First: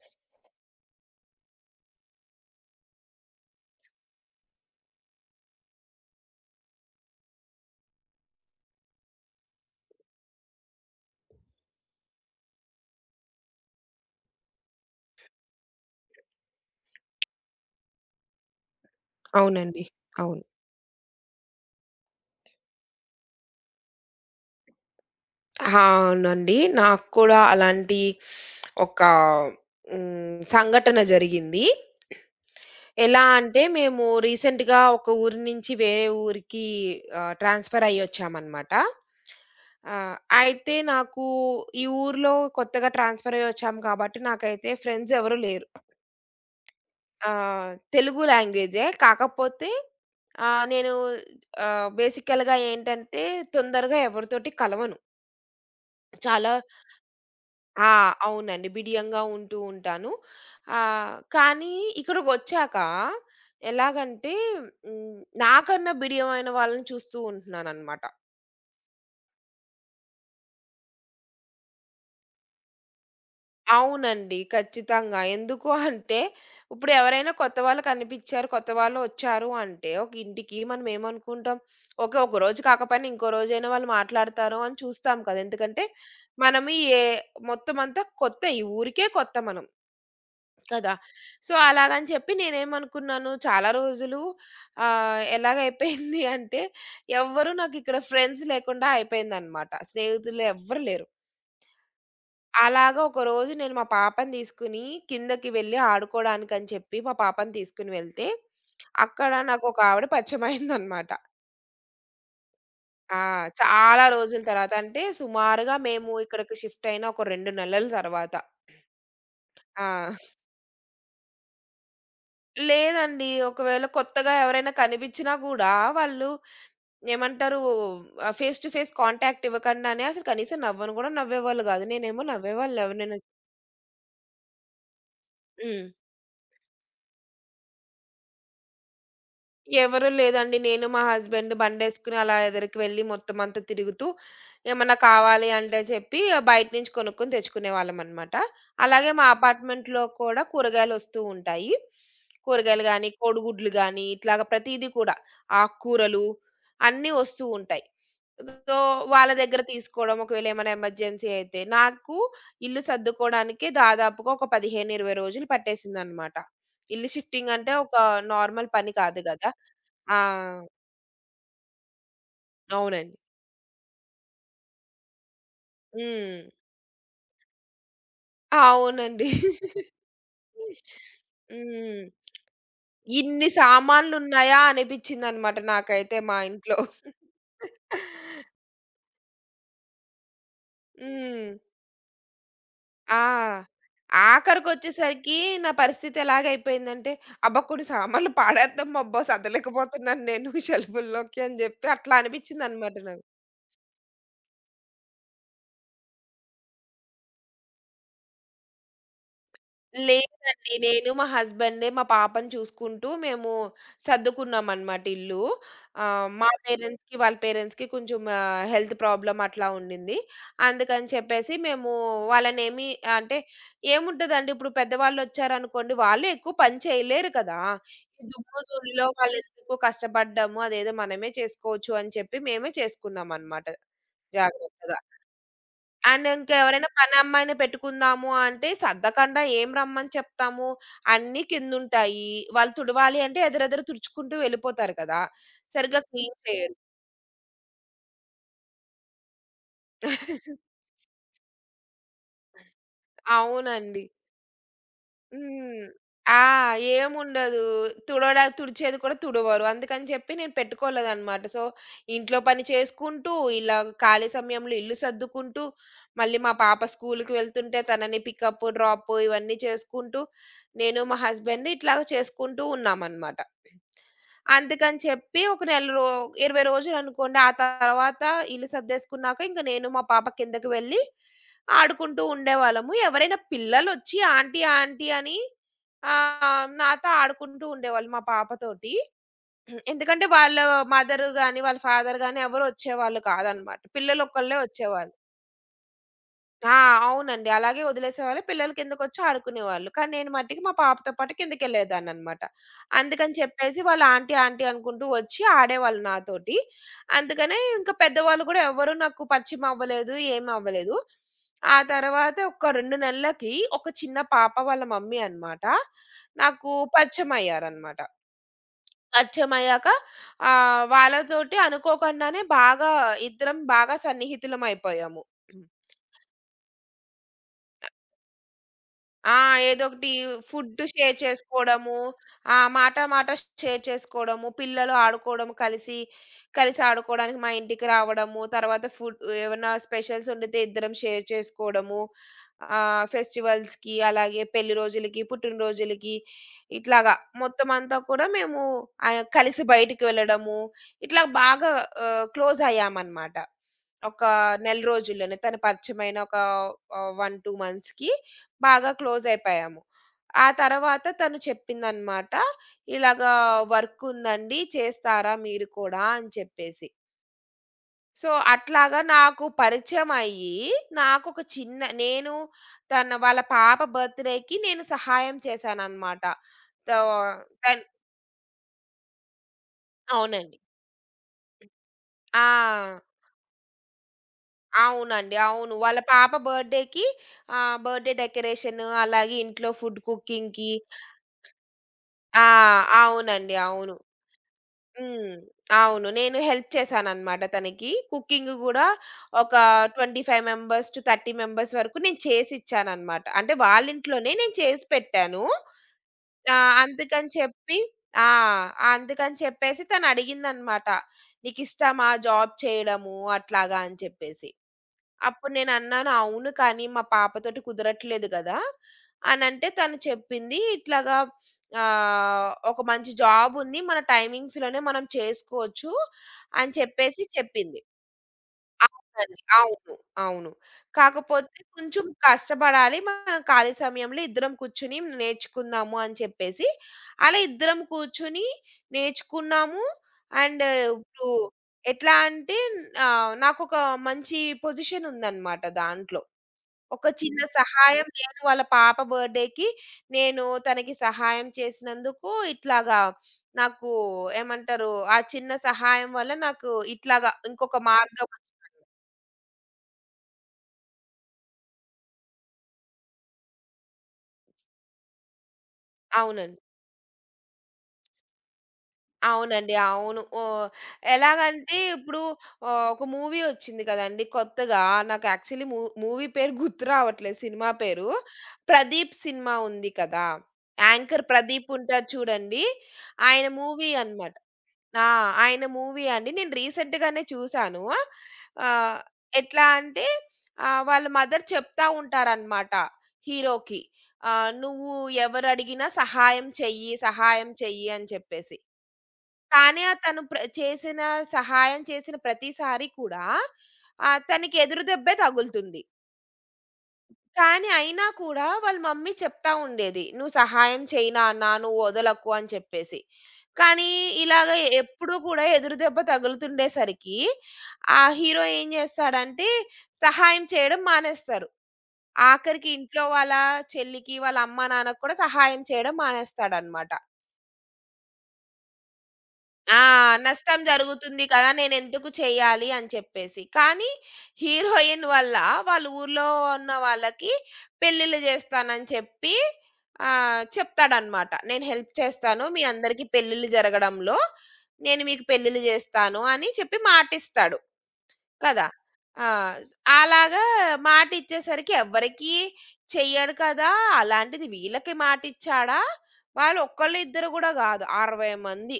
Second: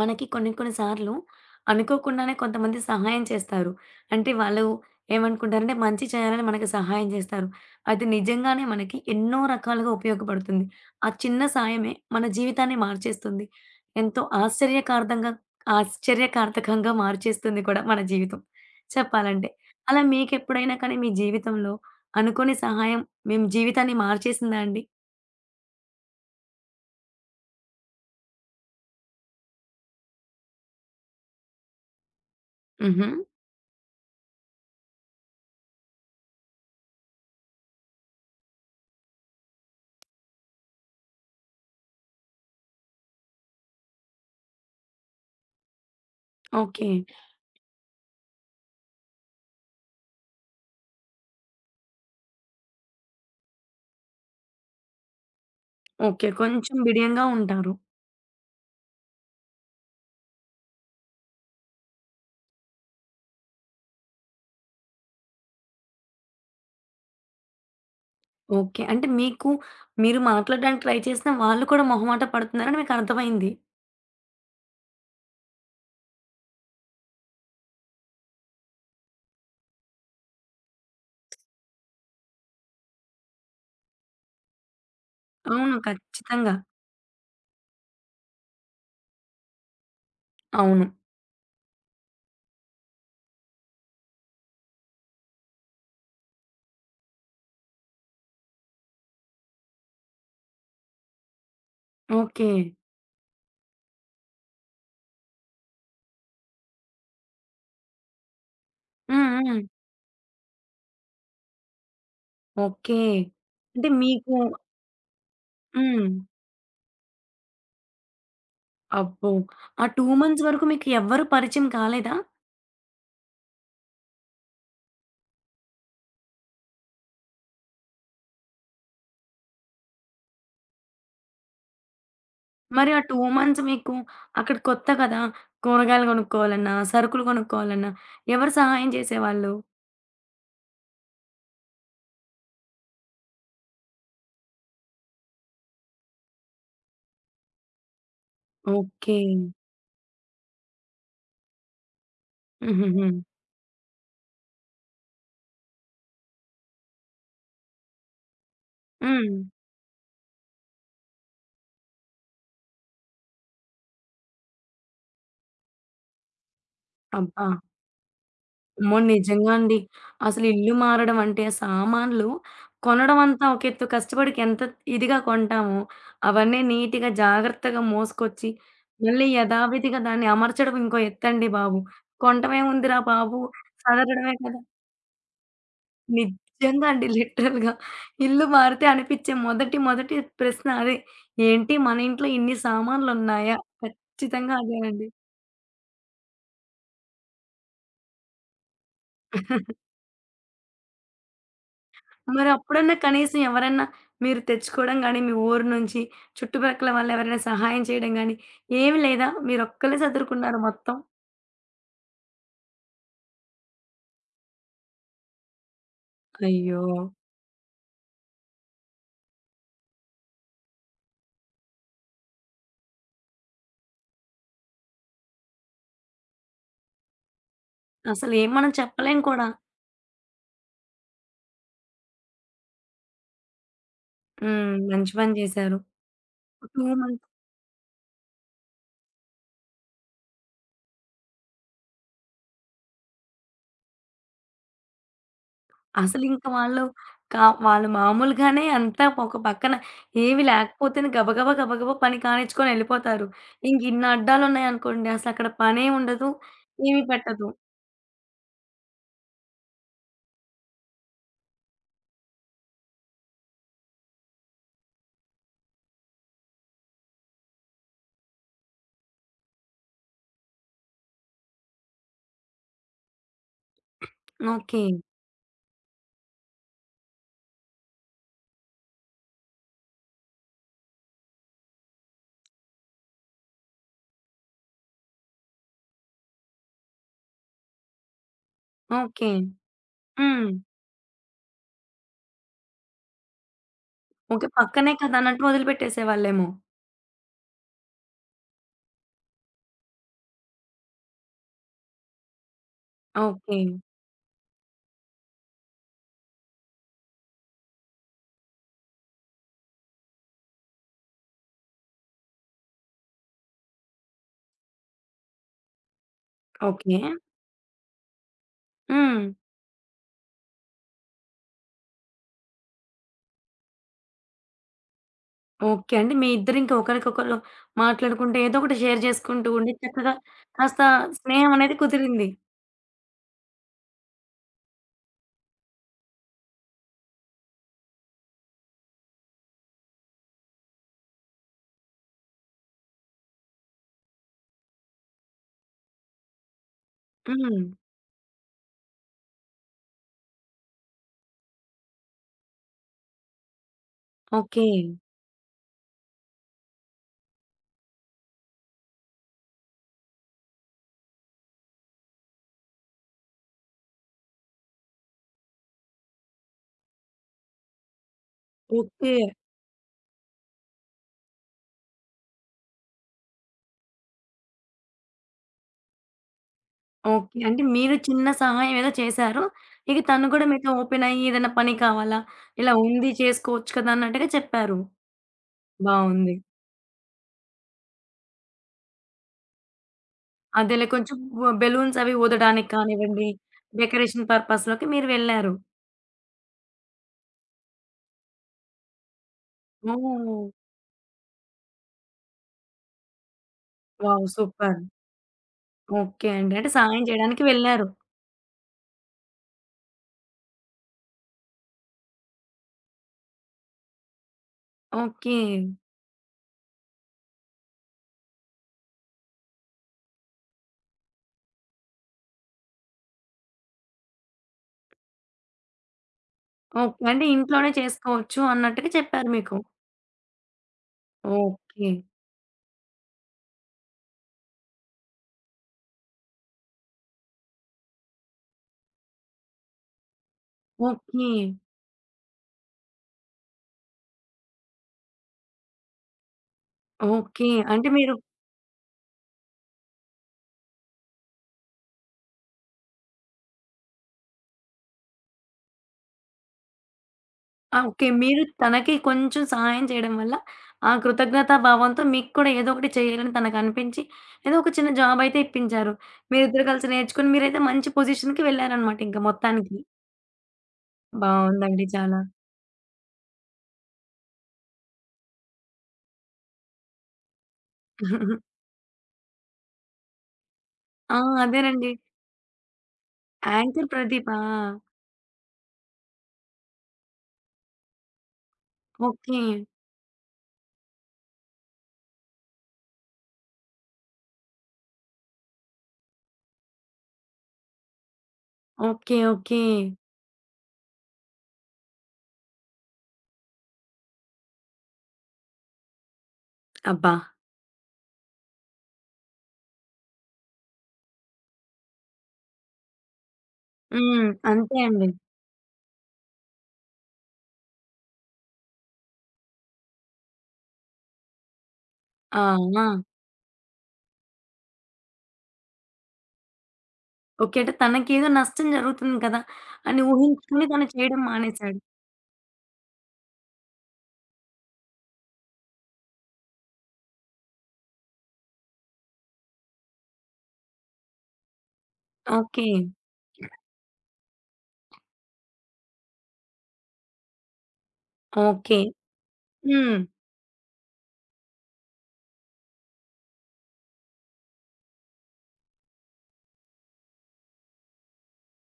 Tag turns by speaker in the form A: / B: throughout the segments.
A: మనకి కొన్ని కొన్ని సార్లు అనుకోకుండానే కొంతమంది సహాయం చేస్తారు. అంటే వాళ్ళు ఏమనుకుంటారంటే మంచి చేయాలని మనకి సహాయం చేస్తారు. అది నిజంగానే మనకి ఎన్నో రకాలుగా ఉపయోగపడుతుంది. ఆ చిన్న సాయమే మన జీవితాన్ని మార్చేస్తుంది. ఎంతో ఆశ్చర్యకార్థకంగా మార్చేస్తుంది కూడా మన జీవితం చెప్పాలంటే.
B: అవునండి.
A: అలా
B: అవును.
A: మీకెప్పుడైనా కానీ మీ జీవితంలో అనుకోని సహాయం మేము జీవితాన్ని మార్చేసిందా అండి?
B: అవునండి. నాకు కూడా అలాంటి ఒక హ్మ్. సంఘటన జరిగింది.
A: హుహు.
B: ఎలా అంటే మేము రీసెంట్‌గా ఒక ఊరు నుంచి వేరే ఊరికి ట్రాన్స్‌ఫర్ అయ్యొచ్చామనమాట. ఆహ్, అయితే నాకు ఈ ఊర్లో కొత్తగా ట్రాన్స్‌ఫర్ అయ్యొచ్చాము కాబట్టి నాకైతే ఫ్రెండ్స్ ఎవరు లేరు.
A: ఓకే.
B: ఆహ్, తెలుగు లాంగ్వేజే కాకపోతే నేను బేసికల్‌గా ఏంటంటే తొందరగా ఎవరితోటి కలవను.
A: ఓకే.
B: చాలా
A: కొంచెం బిడియంగా ఉంటారు.
B: ఆ! అవునండి. బిడియంగా ఉంటూ ఉంటాను. కానీ ఇక్కడికొచ్చాక ఎలాగంటే హ్మ్, నాకన్నా బిడియమైన వాళ్ళని చూస్తూ ఉంటున్నాననమాట.
A: ఓకే. అంటే మీకు మీరు మాట్లాడడానికి ట్రై చేసినా వాళ్ళు కూడా మొహమాట పడుతున్నారని మీకర్థమైంది.
B: అవునండి. ఖచ్చితంగా. ఎందుకు అంటే ఇప్పుడు ఎవరైనా కొత్త వాళ్ళు కనిపిచ్చారు, కొత్త వాళ్ళు వచ్చారు అంటే ఒక ఇంటికి మనం ఏమనుకుంటాం, ఓకే. ఒక రోజు కాకపోయినా ఇంకో రోజైనా వాళ్ళు మాట్లాడతారు అని చూస్తాం కదా!
A: అవును.
B: ఎందుకంటే
A: ఖచ్చితంగా.
B: మనం ఏ మొత్తం అంతా కొత్త. ఈ ఊరికే కొత్త మనం.
A: అవును.
B: కదా! సో, అలాగని చెప్పి నేనేమనుకున్నాను చాలా రోజులు ఎలాగైపోయింది అంటే ఎవ్వరు నాకిక్కడ ఫ్రెండ్స్ లేకుండా అయిపోయిందనమాట. స్నేహితులు ఎవ్వరు లేరు.
A: ఓకే.
B: అలాగా ఒకరోజు నేను మా పాపని తీసుకొని కిందకి వెళ్ళి ఆడుకోవడానికని చెప్పి మా పాపని తీసుకొని వెళ్తే,
A: హ్మ్.
B: అక్కడ
A: హ్మ్.
B: నాకొక ఆవిడ పరిచయమయిందనమాట.
A: ఓకే.
B: ఆ!
A: అంటే
B: చాలా
A: మీకు
B: రోజుల తర్వాత అంటే సుమారుగా
A: హ్మ్.
B: మేము ఇక్కడికి షిఫ్ట్ అయిన ఒక 2 నెలల తర్వాత.
A: అబ్బో! ఆ
B: ఆ!
A: 2 మంత్స్ వరకు మీకు ఎవ్వరు పరిచయం కాలేదా?
B: లేదండి. ఒకవేళ కొత్తగా ఎవరైనా కనిపించినా గూడా వాళ్ళు ఏమంటారు? ఫేస్ టు ఫేస్ కాంటాక్ట్ ఇవ్వకుండానే అసలు కనీసం నవ్వను గూడా నవ్వేవాళ్ళు గాదు. నేనేమో నవ్వేవాళ్ళు
A: మరి ఆ
B: ఎవరినైనా
A: 2 మంత్స్ మీకు అక్కడ కొత్త కదా!
B: హ్మ్.
A: కూరగాయలు కొనుక్కోవాలన్నా, సరుకులు కొనుక్కోవాలన్నా ఎవరు సహాయం చేసేవాళ్ళు?
B: ఎవరు లేదండి. నేను మా హస్బెండ్ బండేసుకొని అలా ఎదరికి వెళ్లి మొత్తం అంతా తిరుగుతూ, ఏమన్నా కావాలి అంటే చెప్పి బయట నుంచి కొనుక్కొని తెచ్చుకునేవాళ్ళమనమాట. అలాగే
A: ఓకే.
B: మా అపార్ట్మెంట్‌లో కూడా కూరగాయలొస్తూ ఉంటాయి. కూరగాయలు
A: హుహుహు.
B: గానీ, కోడిగుడ్లు గానీ, ఇట్లాగ ప్రతీది కూడా ఆక్కూరలు అన్నీ వస్తూ ఉంటాయి. సో, వాళ్ళ
A: హ్మ్.
B: దగ్గర తీసుకోవడం ఒకవేళ ఏమైనా ఎమర్జెన్సీ అయితే. నాకు ఇల్లు సర్దుకోవడానికే దాదాపుగా ఒక 15, 20 రోజులు పట్టేసిందనమాట. ఇల్లు
A: అబ్బా!
B: షిఫ్టింగ్ అంటే ఒక నార్మల్ పని
A: అమ్మో!
B: కాదు గదా!
A: నిజంగా అండి. అసలు
B: ఆ!
A: ఇల్లు మారడం అంటే సామాన్లు
B: అవునండి.
A: కొనడం అంతా ఒక ఎత్తు కష్టపడి ఎంత ఇదిగా కొంటామో,
B: హ్మ్.
A: అవన్నీ నీట్‌గా జాగ్రత్తగా మోసుకొచ్చి, మళ్ళీ
B: అవునండి.
A: యథావిధిగా దాన్ని అమర్చడం ఇంకో ఎత్తండి బాబు.
B: హ్మ్.
A: కొంటమేముందిరా బాబు
B: ఇన్ని
A: సదరడమే కదా!
B: సామాన్లున్నాయా అనిపిచ్చిందనమాట నాకైతే మా ఇంట్లో.
A: నిజంగా అండి లిటరల్‌గా. ఇల్లు మారితే అనిపించే మొదటి మొదటి ప్రశ్న అదే.
B: హ్మ్.
A: ఏంటి మన ఇంట్లో ఇన్ని సామాన్లున్నాయా?
B: ఆ!
A: ఖచ్చితంగా అదేనండి.
B: ఆఖరికొచ్చేసరికి నా పరిస్థితి ఎలాగైపోయిందంటే, అబ్బా! కొన్ని సామాన్లు పాడేద్దాం అబ్బా! సదలేకపోతున్నాను నేను షెల్ఫుల్లోకి అని జెప్పి అట్లా
A: మరప్పుడన్నా
B: అనిపిచ్చిందనమాట నాకు.
A: కనీసం ఎవరన్నా మీరు తెచ్చుకోవడం గాని, మీ ఊరు నుంచి చుట్టుపక్కల వాళ్ళెవరైనా సహాయం చేయడం గాని, ఏమి లేదా? మీరొక్కళ్ళే సదురుకున్నారు
B: లేదండి.
A: మొత్తం.
B: నేను, మా హస్బెండే, మా పాపని చూసుకుంటూ మేము సర్దుకున్నామనమాట ఇల్లు. మా
A: అయ్యో!
B: పేరెంట్స్‌కి, వాళ్ళ పేరెంట్స్‌కి కొంచెం హెల్త్ ప్రాబ్లమ్ అట్లా ఉండింది. అందుకని చెప్పేసి మేము వాళ్ళనేమి అంటే ఏముంటదండి ఇప్పుడు పెద్దవాళ్ళొచ్చారనుకోండి, వాళ్ళు ఎక్కువ పని చేయలేరు కదా! ఈ
A: అసలేం
B: దుమ్ము,
A: మనం
B: ధూళిలో
A: చెప్పలేం కూడా.
B: వాళ్ళెందుకు కష్టపడ్డము, అదేదో మనమే చేసుకోవచ్చు అని చెప్పి మేమే చేసుకున్నామనమాట
A: హ్మ్.
B: జాగ్రత్తగా.
A: మంచి పని చేశారు.
B: అండ్ ఇంకెవరైనా
A: 2 మంత్స్
B: పనమ్మాయిని పెట్టుకుందాము అంటే, సద్దకుండా ఏం రమ్మని చెప్తాము? అన్నీ కిందుంటాయి. వాళ్ళు తుడవాలి అంటే ఎదరెదర తుడుచుకుంటూ వెళ్ళిపోతారు కదా! సరిగ్గా క్లీన్
A: అసలింక
B: చేయరు.
A: వాళ్ళు వాళ్ళు మామూలుగానే అంతా ఒక పక్కన ఏమి లేకపోతేనే గబగబా, గబగబా పని కానిచ్చుకొని ఎళ్ళిపోతారు.
B: అవునండి.
A: ఇంకిన్ని అడ్డాలున్నాయనుకోండి అసలక్కడ
B: హ్మ్.
A: పనే ఉండదు,
B: ఆ!
A: ఏమి పెట్టదు.
B: ఏముండదు. తుడవడా తుడిచేది కూడా తుడవరు. అందుకని చెప్పి నేను పెట్టుకోలేదనమాట. సో, ఇంట్లో పని చేసుకుంటూ, ఇలా ఖాళీ సమయంలో ఇల్లు సర్దుకుంటూ, మళ్ళీ మా పాప స్కూలుకి వెళ్తుంటే తనని పికప్, డ్రాప్ ఇవన్నీ చేసుకుంటూ, నేను మా హస్బెండ్ ఇట్లాగ చేసుకుంటూ ఉన్నామనమాట.
A: ఓకే.
B: అందుకని చెప్పి ఒక నెల రో 20 రోజులనుకోండి. ఆ తర్వాత ఇల్లు సర్దేసుకున్నాక ఇంక నేను మా పాప కిందకి వెళ్ళి ఆడుకుంటూ ఉండేవాళ్ళము. ఎవరైనా పిల్లలొచ్చి ఆంటీ, ఆంటీ అని నాతో ఆడుకుంటూ ఉండేవాళ్ళు మా పాపతోటి.
A: ఓకే.
B: ఎందుకంటే
A: హ్మ్.
B: వాళ్ళ మదర్ గాని, వాళ్ళ ఫాదర్ గాని ఎవరు వచ్చేవాళ్ళు కాదనమాట.
A: ఓకే.
B: పిల్లలొక్కళ్ళే
A: పక్కనే
B: వచ్చేవాళ్ళు.
A: కదా! అన్నట్టు వదిలిపెట్టేసేవాళ్ళేమో.
B: ఆ! అవునండి. అలాగే వదిలేసేవాళ్ళు. పిల్లలు కిందకొచ్చి ఆడుకునేవాళ్ళు. కానీ నేను మట్టికి మా పాపతో పాటు కిందకెళ్ళేదాన్ననమాట. అందుకని
A: ఓకే.
B: చెప్పేసి వాళ్ళు ఆంటీ, ఆంటీ అనుకుంటూ వచ్చి ఆడేవాళ్ళు నాతోటి. అందుకనే ఇంకా పెద్దవాళ్ళు కూడా ఎవ్వరు నాకు పరిచయం అవ్వలేదు. ఏమవ్వలేదు. ఆ తర్వాత ఒక 2 నెలలకి ఒక చిన్న పాప వాళ్ళ మమ్మీ అనమాట. నాకు
A: ఓకే.
B: పరిచయమయ్యారనమాట.
A: హ్మ్.
B: పరిచయమయ్యాక వాళ్ళతోటి అనుకోకుండానే బాగా ఇద్దరం బాగా సన్నిహితులమైపోయాము.
A: ఓకే. అంటే మీ ఇద్దరింక ఒకరికొకరు మాట్లాడుకుంటే ఏదో ఒకటి షేర్
B: ఆ!
A: చేసుకుంటూ ఉండి
B: ఏదోకటి
A: చక్కగా
B: ఫుడ్
A: కాస్త
B: షేర్
A: స్నేహం అనేది
B: చేసుకోవడము.
A: కుదిరింది.
B: ఆ! మాట మాట షేర్ చేసుకోవడము. పిల్లలు ఆడుకోవడము కలిసి, కలిసి ఆడుకోవడానికి మా ఇంటికి రావడము. తర్వాత ఫుడ్ ఏమన్నా స్పెషల్స్ వండితే ఇద్దరం షేర్ చేసుకోవడము. ఫెస్టివల్స్‌కి అలాగే పెళ్లి రోజులకి, పుట్టినరోజులకి ఇట్లాగా
A: హ్మ్.
B: మొత్తమంతా కూడా మేము కలిసి బయటికి వెళ్ళడము. ఇట్లా బాగా క్లోజ్ అయ్యామనమాట. ఒక
A: ఓకే.
B: నెల రోజుల్లోనే తను పరిచయమైన ఒక 1, 2 మంత్స్‌కి బాగా క్లోజయిపోయాము. ఆ తర్వాత తను చెప్పిందనమాట. ఇలాగా "వర్కుందండి. చేస్తారా మీరు కూడా" అని చెప్పేసి. సో, అట్లాగా
A: ఓకే.
B: నాకు పరిచయమయ్యి, నాకొక చిన్న నేను తన వాళ్ళ పాప బర్త్‌డేకి నేను సహాయం చేశాననమాట. తో
A: ఓకే. అంటే
B: తన్
A: మీరు చిన్న సహాయం ఏదో చేశారు. ఇక తను కూడా
B: అవునండి.
A: మీతో ఓపెన్ అయ్యి ఏదైనా పని కావాలా? ఇలా
B: ఆ!
A: ఉంది చేసుకోవచ్చు కదా! అన్నట్టుగా చెప్పారు.
B: అవునండి. అవును. వాళ్ళ పాప
A: బావుంది.
B: బర్త్‌డేకి బర్త్‌డే డెకరేషన్ అలాగే ఇంట్లో ఫుడ్ కుకింగ్‌కి
A: అదేలే కొంచెం బెలూన్స్ అవి
B: ఆ!
A: ఊదడానికి కానివ్వండి,
B: అవునండి. అవును.
A: డెకరేషన్ పర్పస్‌లోకి మీరు
B: హ్మ్.
A: వెళ్లారు.
B: అవును. నేను హెల్ప్ చేశాననమాట తనకి. కుకింగ్ గూడా ఒక 25
A: ఓహ్!
B: మెంబర్స్ టు 30 మెంబర్స్ వరకు నేను చేసిచ్చాననమాట. అంటే
A: వావ్!
B: వాళ్ళింట్లోనే నేను
A: సూపర్.
B: చేసి పెట్టాను.
A: ఓకే అండి. అంటే
B: ఆహ్,
A: సహాయం
B: అందుకని
A: చేయడానికి
B: చెప్పి
A: వెళ్లారు.
B: ఆ! ఆ, అందుకని చెప్పేసి తనడిగిందనమాట. "నీకిష్టమా జాబ్ చేయడము" అట్లాగా అని చెప్పేసి.
A: ఓకే.
B: అప్పుడు నేనన్నాను, "అవును. కానీ మా పాపతోటి కుదరట్లేదు గదా!" అనంటే తను చెప్పింది, "ఇట్లాగా ఒక మంచి జాబుంది. మన టైమింగ్స్‌లోనే మనం చేసుకోవచ్చు" అని
A: ఓకే.
B: చెప్పేసి
A: అంటే ఇంట్లోనే
B: చెప్పింది.
A: చేసుకోవచ్చు అన్నట్టుగా చెప్పారు
B: అవునండి.
A: మీకు.
B: అవును. అవును. కాకపోతే
A: ఓకే.
B: కొంచెం కష్టపడాలి. మనం ఖాళీ సమయంలో ఇద్దరం కూర్చొని నేర్చుకుందాము అని చెప్పేసి, అలా ఇద్దరం కూర్చొని నేర్చుకున్నాము. And
A: okay.
B: ఇప్పుడు ఎట్లా అంటే నాకొక మంచి పొజిషన్ ఉందన్నమాట దాంట్లో. ఒక చిన్న
A: ఓకే. అంటే
B: సహాయం
A: మీరు
B: నేను వాళ్ళ పాప బర్త్‌డేకి నేను తనకి సహాయం చేసినందుకు ఇట్లాగా నాకు ఏమంటారు? ఆ చిన్న సహాయం వల్ల నాకు ఇట్లాగా
A: ఆ!
B: ఇంకొక
A: ఓకే.
B: మార్గం
A: మీరు తనకి కొంచెం సహాయం చేయడం వల్ల ఆ కృతజ్ఞతా భావంతో మీకు కూడా ఏదో ఒకటి చేయాలని తనకనిపించి ఏదో ఒక చిన్న జాబ్ అయితే ఇప్పించారు.
B: అవునండి.
A: మీరిద్దరు కలిసి నేర్చుకొని మీరైతే మంచి పొజిషన్‌కి వెళ్లారన్నమాట ఇంక
B: అవునండి.
A: మొత్తానికి.
B: అవును. ఓహ్! ఎలాగంటే
A: బావుందండి చాలా.
B: ఇప్పుడు ఒక మూవీ వచ్చింది కదండీ కొత్తగా. నాకు యాక్చువల్లీ మూవీ పేరు గుర్తు రావట్లేదు సినిమా పేరు. 'ప్రదీప్' సినిమా ఉంది కదా!
A: ఆ!
B: యాంకర్ ప్రదీప్
A: అదేనండి.
B: ఉంటారు చూడండి. ఆయన
A: యాంకర్
B: మూవీ అన్నమాట.
A: ప్రదీపా!
B: ఆ! ఆయన మూవీ అండి. నేను రీసెంట్ గానే చూసాను. ఆహ్,
A: ఓకే.
B: ఎట్లా అంటే వాళ్ళ మదర్ చెప్తా ఉంటారన్నమాట హీరోకి. "నువ్వు ఎవరడిగినా సహాయం చెయ్యి, సహాయం చెయ్యి" అని చెప్పేసి.
A: ఓకే. ఓకే.
B: కానీ ఆ తను ప్ర చేసిన సహాయం చేసిన ప్రతిసారి కూడా తనకి ఎదురు దెబ్బే తగులుతుంది.
A: అబ్బా!
B: కానీ అయినా కూడా వాళ్ళ మమ్మీ చెప్తా ఉండేది. "నువ్వు సహాయం చెయ్యి నాన్న, నువ్వు వదలకు" అని చెప్పేసి. కానీ
A: హ్మ్.
B: ఇలాగ
A: అంతే అండి.
B: ఎప్పుడూ కూడా ఎదురు దెబ్బ తగులుతుండేసరికి ఆ హీరో ఏం చేస్తాడంటే సహాయం చేయడం మానేస్తారు.
A: ఆ!
B: ఆఖరికి
A: ఆ!
B: ఇంట్లో వాళ్ళ చెల్లికి, వాళ్ళ అమ్మ, నాన్నకి కూడా సహాయం చేయడం మానేస్తాడనమాట.
A: ఓకే. అంటే తనకేదో నష్టం జరుగుతుంది కదా!
B: ఆ!
A: అని
B: నష్టం
A: ఊహించుకొని తను చేయడం
B: జరుగుతుంది కదా!
A: మానేసాడు.
B: నేనెందుకు చేయాలి అని చెప్పేసి. కానీ హీరోయిన్ వల్ల వాళ్ళ ఊర్లో ఉన్న వాళ్ళకి పెళ్ళిళ్ళు చేస్తానని చెప్పి చెప్తాడన్నమాట. నేను హెల్ప్ చేస్తాను. మీ
A: ఓకే.
B: అందరికీ పెళ్ళిళ్ళు జరగడంలో. నేను మీకు పెళ్ళిళ్ళు చేస్తాను అని చెప్పి మాటిస్తాడు కదా!
A: ఓకే.
B: ఆ! స్
A: హ్మ్.
B: అలాగా మాటిచ్చేసరికి ఎవ్వరికీ చెయ్యడు కదా! అలాంటిది వీళ్ళకి మాటిచ్చాడా? వాళ్ళు ఒక్కళ్ళు ఇద్దరు గూడా గాదు. 60 మంది.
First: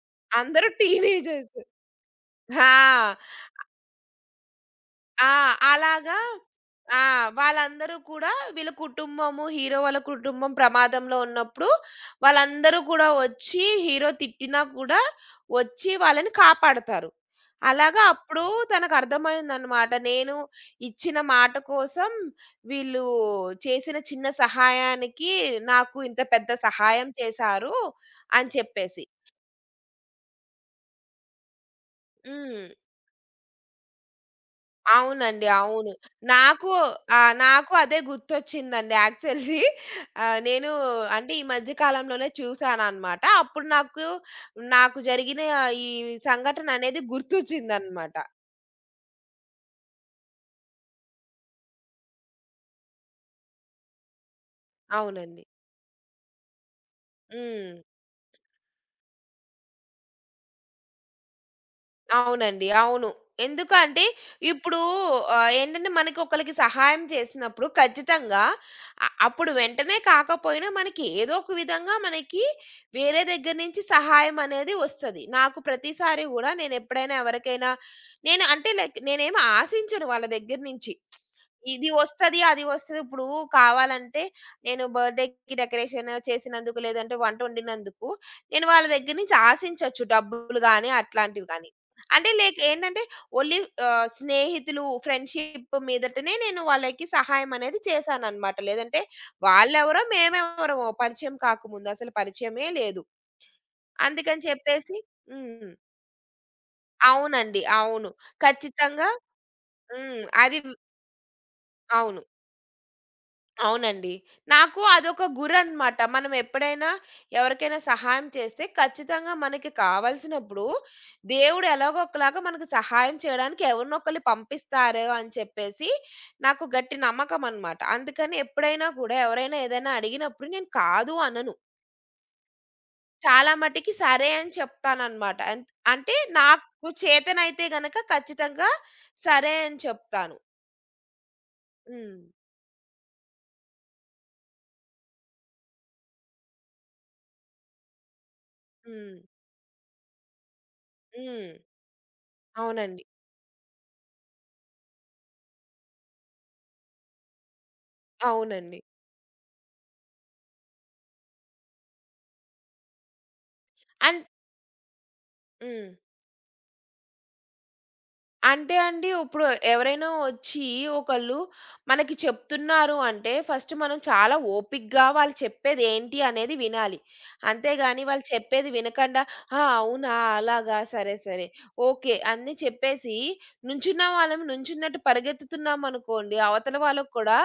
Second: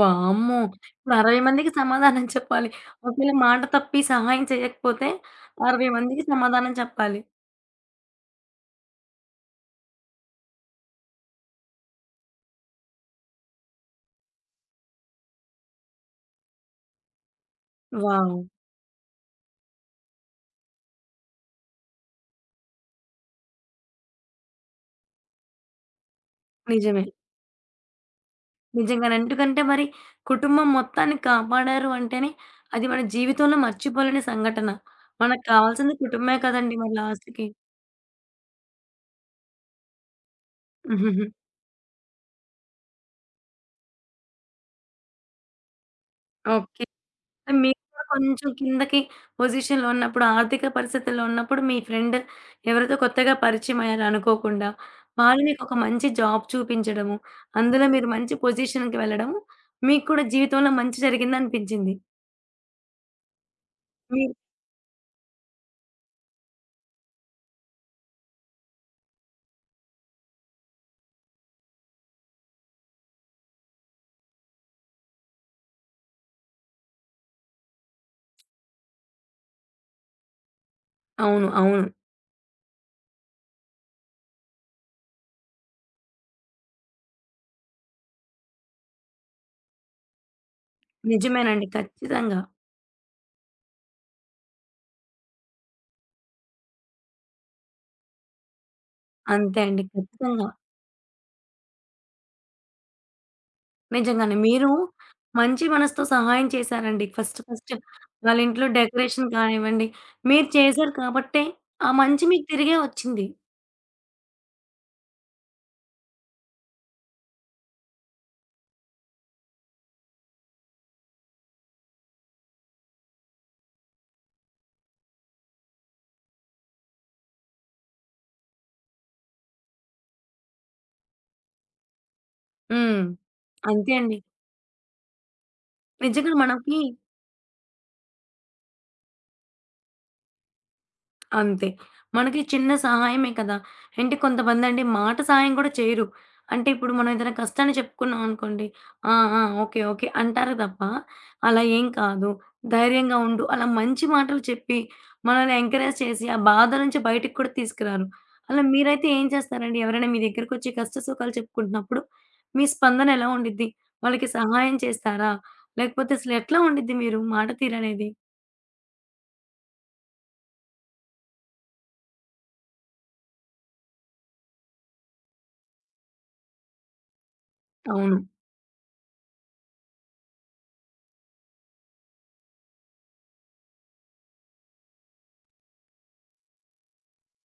A: వామ్మో!
B: అందరూ
A: ఇప్పుడు 60
B: టీనేజర్స్.
A: మందికి సమాధానం చెప్పాలి.
B: ఆ!
A: ఒకవేళ మాట తప్పి సహాయం చేయకపోతే
B: ఆ!
A: 60
B: అలాగా
A: మందికి సమాధానం
B: ఆ!
A: చెప్పాలి.
B: వాళ్ళందరూ కూడా వీళ్ళ కుటుంబము, హీరో వాళ్ళ కుటుంబం ప్రమాదంలో ఉన్నప్పుడు వాళ్ళందరూ కూడా వచ్చి హీరో తిట్టినా కూడా వచ్చి వాళ్ళని కాపాడతారు. అలాగా
A: వావ్!
B: అప్పుడు తనకర్థమైందనమాట. నేను ఇచ్చిన మాట కోసం వీళ్ళు చేసిన చిన్న సహాయానికి నాకు ఇంత పెద్ద
A: నిజమే.
B: సహాయం చేశారు అని చెప్పేసి.
A: నిజంగానే. ఎందుకంటే మరి కుటుంబం మొత్తాన్ని కాపాడారు అంటేనే
B: హ్మ్.
A: అది మన జీవితంలో మర్చిపోలేని సంఘటన. మనకు
B: అవునండి. అవును.
A: కావాల్సింది కుటుంబమే
B: నాకు
A: కదండీ! మరి
B: ఆ!
A: లాస్ట్‌కి.
B: నాకు అదే గుర్తొచ్చిందండి యాక్చువల్లీ. నేను
A: హుహుహు.
B: అంటే ఈ మధ్య కాలంలోనే చూసాననమాట. నాకు జరిగిన ఈ సంఘటన
A: ఓకే.
B: అనేది
A: మీరు కూడా
B: గుర్తొచ్చిందనమాట.
A: కొంచెం కిందకి పొజిషన్‌లో ఉన్నప్పుడు, ఆర్థిక పరిస్థితుల్లో ఉన్నప్పుడు మీ ఫ్రెండ్ ఎవరైతే కొత్తగా పరిచయమయ్యారో అనుకోకుండా, వాళ్ళు
B: అవునండి.
A: మీకొక మంచి జాబ్ చూపించడము,
B: హ్మ్.
A: అందులో మీరు మంచి పొజిషన్‌కి వెళ్ళడము, మీకు కూడా జీవితంలో మంచి జరిగిందనిపించింది.
B: అవునండి. అవును. ఎందుకంటే
A: మీరు
B: ఇప్పుడు ఏంటంటే మనకి ఒకళ్ళకి సహాయం చేసినప్పుడు ఖచ్చితంగా అప్పుడు వెంటనే కాకపోయినా మనకి ఏదో ఒక విధంగా మనకి వేరే దగ్గర నుంచి సహాయం అనేది వస్తది. నాకు ప్రతిసారి గూడా నేనెప్పుడైనా ఎవరికైనా నేను అంటే లైక్ నేనేమి ఆశించను వాళ్ళ దగ్గర నుంచి.
A: అవును. అవును.
B: ఇది వస్తది, అది వస్తది. ఇప్పుడు కావాలంటే నేను బర్త్‌డేకి డెకరేషన్ చేసినందుకు లేదంటే వంటొండినందుకు నేను వాళ్ళ దగ్గర నుంచి ఆశించొచ్చు డబ్బులు గాని అట్లాంటివి
A: నిజమేనండి.
B: గాని. అంటే
A: ఖచ్చితంగా.
B: లైక్ ఏంటంటే ఓన్లీ స్నేహితులు, ఫ్రెండ్‌షిప్ మీదటనే నేను వాళ్ళకి సహాయం అనేది చేశాననమాట. లేదంటే
A: అంతే అండి.
B: వాళ్ళెవరో,
A: ఖచ్చితంగా.
B: మేమెవరమో పరిచయం కాకముందు. అసలు పరిచయమే లేదు.
A: నిజంగానే.
B: అందుకని
A: మీరు
B: చెప్పేసి
A: మంచి
B: హ్మ్.
A: మనసుతో సహాయం చేశారండి. ఫస్ట్
B: అవునండి.
A: ఫస్ట్
B: అవును.
A: వాళ్ళ ఇంట్లో
B: ఖచ్చితంగా
A: డెకరేషన్ కానివ్వండి,
B: హ్మ్.
A: మీరు
B: అది
A: చేశారు కాబట్టే ఆ
B: అవును.
A: మంచి మీకు తిరిగే వచ్చింది.
B: అవునండి. నాకు అదొక గురనమాట. మనం ఎప్పుడైనా ఎవరికైనా సహాయం చేస్తే ఖచ్చితంగా మనకి కావాల్సినప్పుడు దేవుడు ఎలాగో ఒకలాగా మనకు సహాయం చేయడానికి ఎవరినొకళ్ళు పంపిస్తారు అని చెప్పేసి నాకు గట్టి నమ్మకమనమాట. అందుకని ఎప్పుడైనా కూడా ఎవరైనా ఏదైనా అడిగినప్పుడు నేను కాదు అనను.
A: హ్మ్.
B: చాలా మటికి
A: అంతే అండి.
B: సరే అని చెప్తాననమాట. అంటే
A: నిజంగా మనకి
B: నాకు చేతనైతే గనక ఖచ్చితంగా సరే అని చెప్తాను.
A: అంతే.
B: హ్మ్.
A: మనకి చిన్న సహాయమే కదా! అంటే కొంతమందండి మాట సహాయం కూడా చేయరు. అంటే ఇప్పుడు మనం ఏదైనా కష్టాన్ని చెప్పుకున్నాం అనుకోండి. ఆ!
B: హ్మ్.
A: ఆ! ఓకే. ఓకే. అంటారు తప్ప
B: హ్మ్.
A: అలా ఏం కాదు.
B: అవునండి.
A: ధైర్యంగా ఉండు. అలా మంచి మాటలు చెప్పి మనల్ని ఎంకరేజ్ చేసి ఆ బాధ నుంచి బయటికి కూడా తీసుకురారు. అలా
B: అవునండి.
A: మీరైతే ఏం చేస్తారండి? ఎవరైనా మీ దగ్గరకొచ్చి కష్ట సుఖాలు చెప్పుకుంటున్నప్పుడు మీ స్పందన ఎలా ఉండిద్ది?
B: అన్
A: వాళ్ళకి సహాయం చేస్తారా?
B: హ్మ్.
A: లేకపోతే అసలు ఎట్లా ఉండిద్ది మీరు మాట తీరనేది?
B: అంటే అండి, ఇప్పుడు ఎవరైనా వచ్చి ఒకళ్ళు మనకి చెప్తున్నారు అంటే, ఫస్ట్ మనం చాలా ఓపికగా వాళ్ళు చెప్పేది ఏంటి అనేది వినాలి. అంతేగాని
A: అవును.
B: వాళ్ళు చెప్పేది వినకండా, "ఆ! అవునా! అలాగా! సరే, సరే. ఓకే." అన్నీ చెప్పేసి నుంచున్న వాళ్ళం నుంచున్నట్టు పరిగెత్తుతున్నామనుకోండి, అవతల వాళ్ళకి కూడా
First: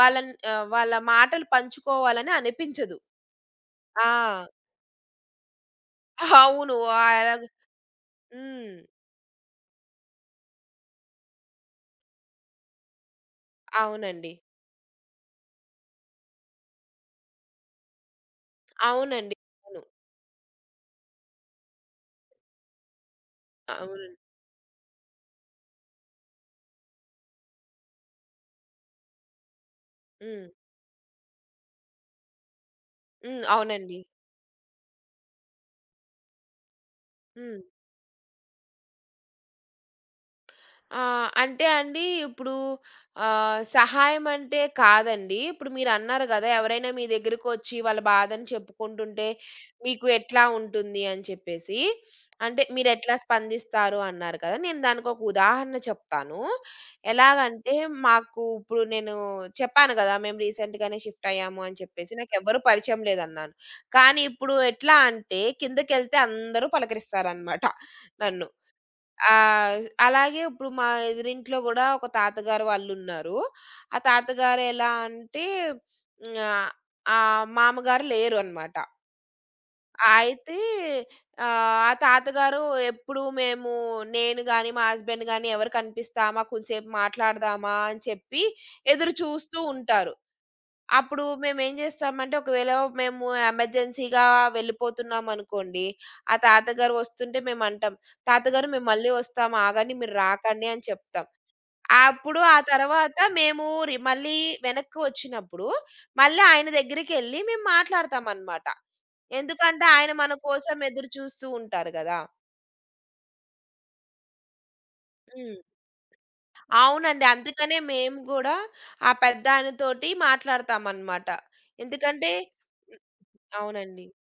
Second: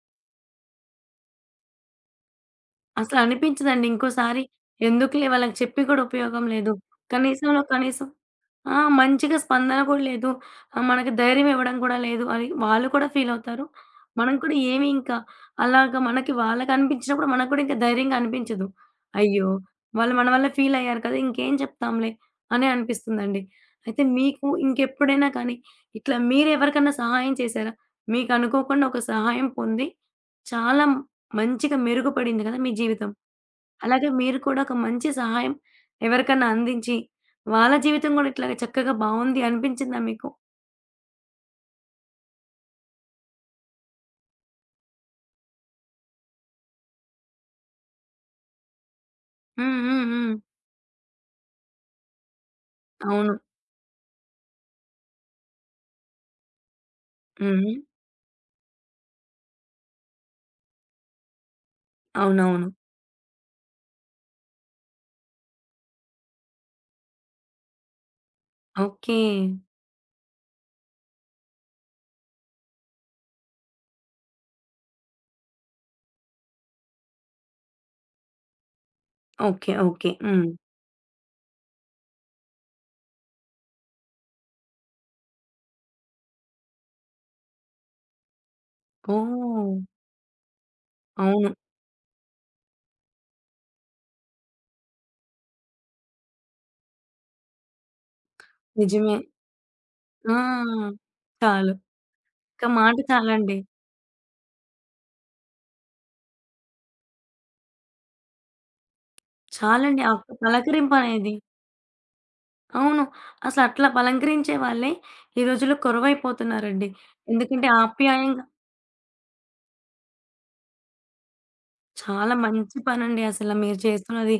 B: వాళ్ళ మాటలు పంచుకోవాలని అనిపించదు.
A: అసలనిపించదండి. ఇంకోసారి
B: ఆ!
A: ఎందుకులే వాళ్ళకి చెప్పి కూడా ఉపయోగం లేదు.
B: అవును. ఆ, అలాగ
A: కనీసంలో కనీసం
B: హ్మ్.
A: ఆ! మంచిగా స్పందన కూడా లేదు. ఆహ్, మనకి ధైర్యం ఇవ్వడం కూడా లేదు అని వాళ్ళు కూడా ఫీలవుతారు.
B: అవునండి.
A: మనం కూడా ఏమి ఇంకా అలాగా మనకి వాళ్ళకనిపించినప్పుడు మనకు కూడా ఇంకా ధైర్యంగా అనిపించదు.
B: అవునండి.
A: అయ్యో!
B: అవును.
A: వాళ్ళు మన వల్ల ఫీలయ్యారు కదా! ఇంకేం చెప్తాంలే అనే అనిపిస్తుందండి. అయితే
B: అవునండి.
A: మీకు ఇంకెప్పుడైనా కానీ ఇట్లా మీరెవరికన్నా సహాయం చేశారా? మీకనుకోకుండా ఒక సహాయం పొంది
B: హ్మ్.
A: చాలా మంచిగా మెరుగుపడింది కదా మీ జీవితం?
B: హ్మ్. అవునండి.
A: అలాగే మీరు కూడా ఒక మంచి సహాయం ఎవరికన్నా అందించి,
B: హ్మ్.
A: వాళ్ళ జీవితం గూడా ఇట్లాగ చక్కగా బావుంది అనిపించిందా మీకు?
B: అంటే అండి ఇప్పుడు సహాయం అంటే కాదండి. ఇప్పుడు మీరన్నారు గదా! ఎవరైనా మీ దగ్గరకొచ్చి వాళ్ళ బాధని చెప్పుకుంటుంటే
A: హ్మ్. హ్మ్.
B: మీకు
A: హ్మ్.
B: ఎట్లా ఉంటుంది అని చెప్పేసి. అంటే మీరెట్లా
A: అవును.
B: స్పందిస్తారు అన్నారు కదా! నేను దానికొక ఉదాహరణ చెప్తాను.
A: హ్మ్.
B: ఎలాగంటే మాకు ఇప్పుడు నేను చెప్పాను గదా! మేము రీసెంట్‌గానే షిఫ్ట్ అయ్యాము అని చెప్పేసి. నాకెవ్వరు
A: అవునవును.
B: పరిచయం లేదన్నాను. కానీ ఇప్పుడు ఎట్లా అంటే కిందకెళ్తే అందరూ పలకరిస్తారనమాట నన్ను.
A: ఓకే.
B: ఆ! అలాగే ఇప్పుడు మా ఎదురింట్లో గూడా ఒక తాతగారు వాళ్ళున్నారు. ఆ తాతగారు ఎలా అంటే హ్మ్. ఆహ్, ఆ మామగారు లేరు అన్నమాట.
A: ఓకే. ఓకే. హ్మ్.
B: అయితే ఆ తాతగారు ఎప్పుడు మేము నేను గాని, మా హస్బెండ్ గాని ఎవరు కనిపిస్తామా? కొంసేపు మాట్లాడదామా? అని చెప్పి ఎదురు చూస్తూ
A: ఓహ్!
B: ఉంటారు. అప్పుడు
A: అవును.
B: మేమేం జేస్తామంటే, ఒకవేళ మేము ఎమర్జెన్సీగా వెళ్ళిపోతున్నామనుకోండి, ఆ తాతగారు వస్తుంటే మేమంటాం, "తాతగారు మేము మళ్ళీ
A: నిజమే.
B: వస్తాం, ఆగండి మీరు రాకండి" అని
A: ఆ!
B: చెప్తాం.
A: చాలు.
B: అప్పుడు ఆ
A: ఒక్క మాట
B: తర్వాత
A: చాలండి.
B: మేము మళ్ళీ వెనక్కి వచ్చినప్పుడు, మళ్ళీ ఆయన దగ్గరికెళ్ళి మేము మాట్లాడతామనమాట. ఎందుకంటే,
A: చాలండి. ఆ
B: ఆయన మన
A: ఒక్క
B: కోసం ఎదురు
A: పలకరింపనేది.
B: చూస్తూ ఉంటారు గదా!
A: అవును. అసలట్లా పలంకరించే వాళ్ళే ఈ
B: హ్మ్.
A: రోజుల్లో కొరవైపోతున్నారండి.
B: అవునండి.
A: ఎందుకంటే
B: అందుకనే మేము
A: ఆప్యాయంగా
B: గూడా ఆ పెద్దాయనతోటి మాట్లాడతామనమాట. ఎందుకంటే
A: చాలా మంచి పనండి అసల మీరు
B: అవునండి.
A: చేస్తున్నది.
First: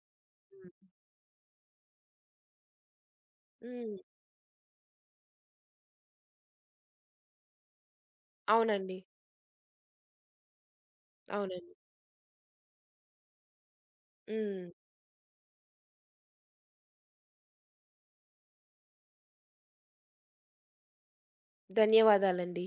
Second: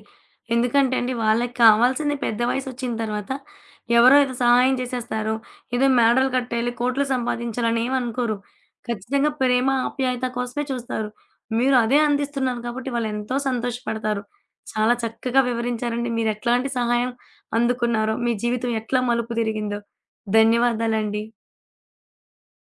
B: హ్మ్.
A: ఎందుకంటే అండి, వాళ్ళకి కావాల్సింది పెద్ద వయసొచ్చిన తర్వాత
B: హ్మ్.
A: ఎవరో ఏదో సహాయం చేసేస్తారు. ఏదో మేడలు కట్టేయాలి, కోట్లు సంపాదించాలని ఏమనుకోరు.
B: అవునండి.
A: ఖచ్చితంగా ప్రేమ, ఆప్యాయత కోసమే చూస్తారు.
B: అవునండి.
A: మీరు అదే అందిస్తున్నారు కాబట్టి వాళ్ళెంతో సంతోషపడతారు.
B: హ్మ్.
A: చాలా చక్కగా వివరించారండి. మీరెట్లాంటి సహాయం అందుకున్నారో, మీ జీవితం ఎట్లా మలుపు తిరిగిందో. ధన్యవాదాలండి.
B: ధన్యవాదాలండి.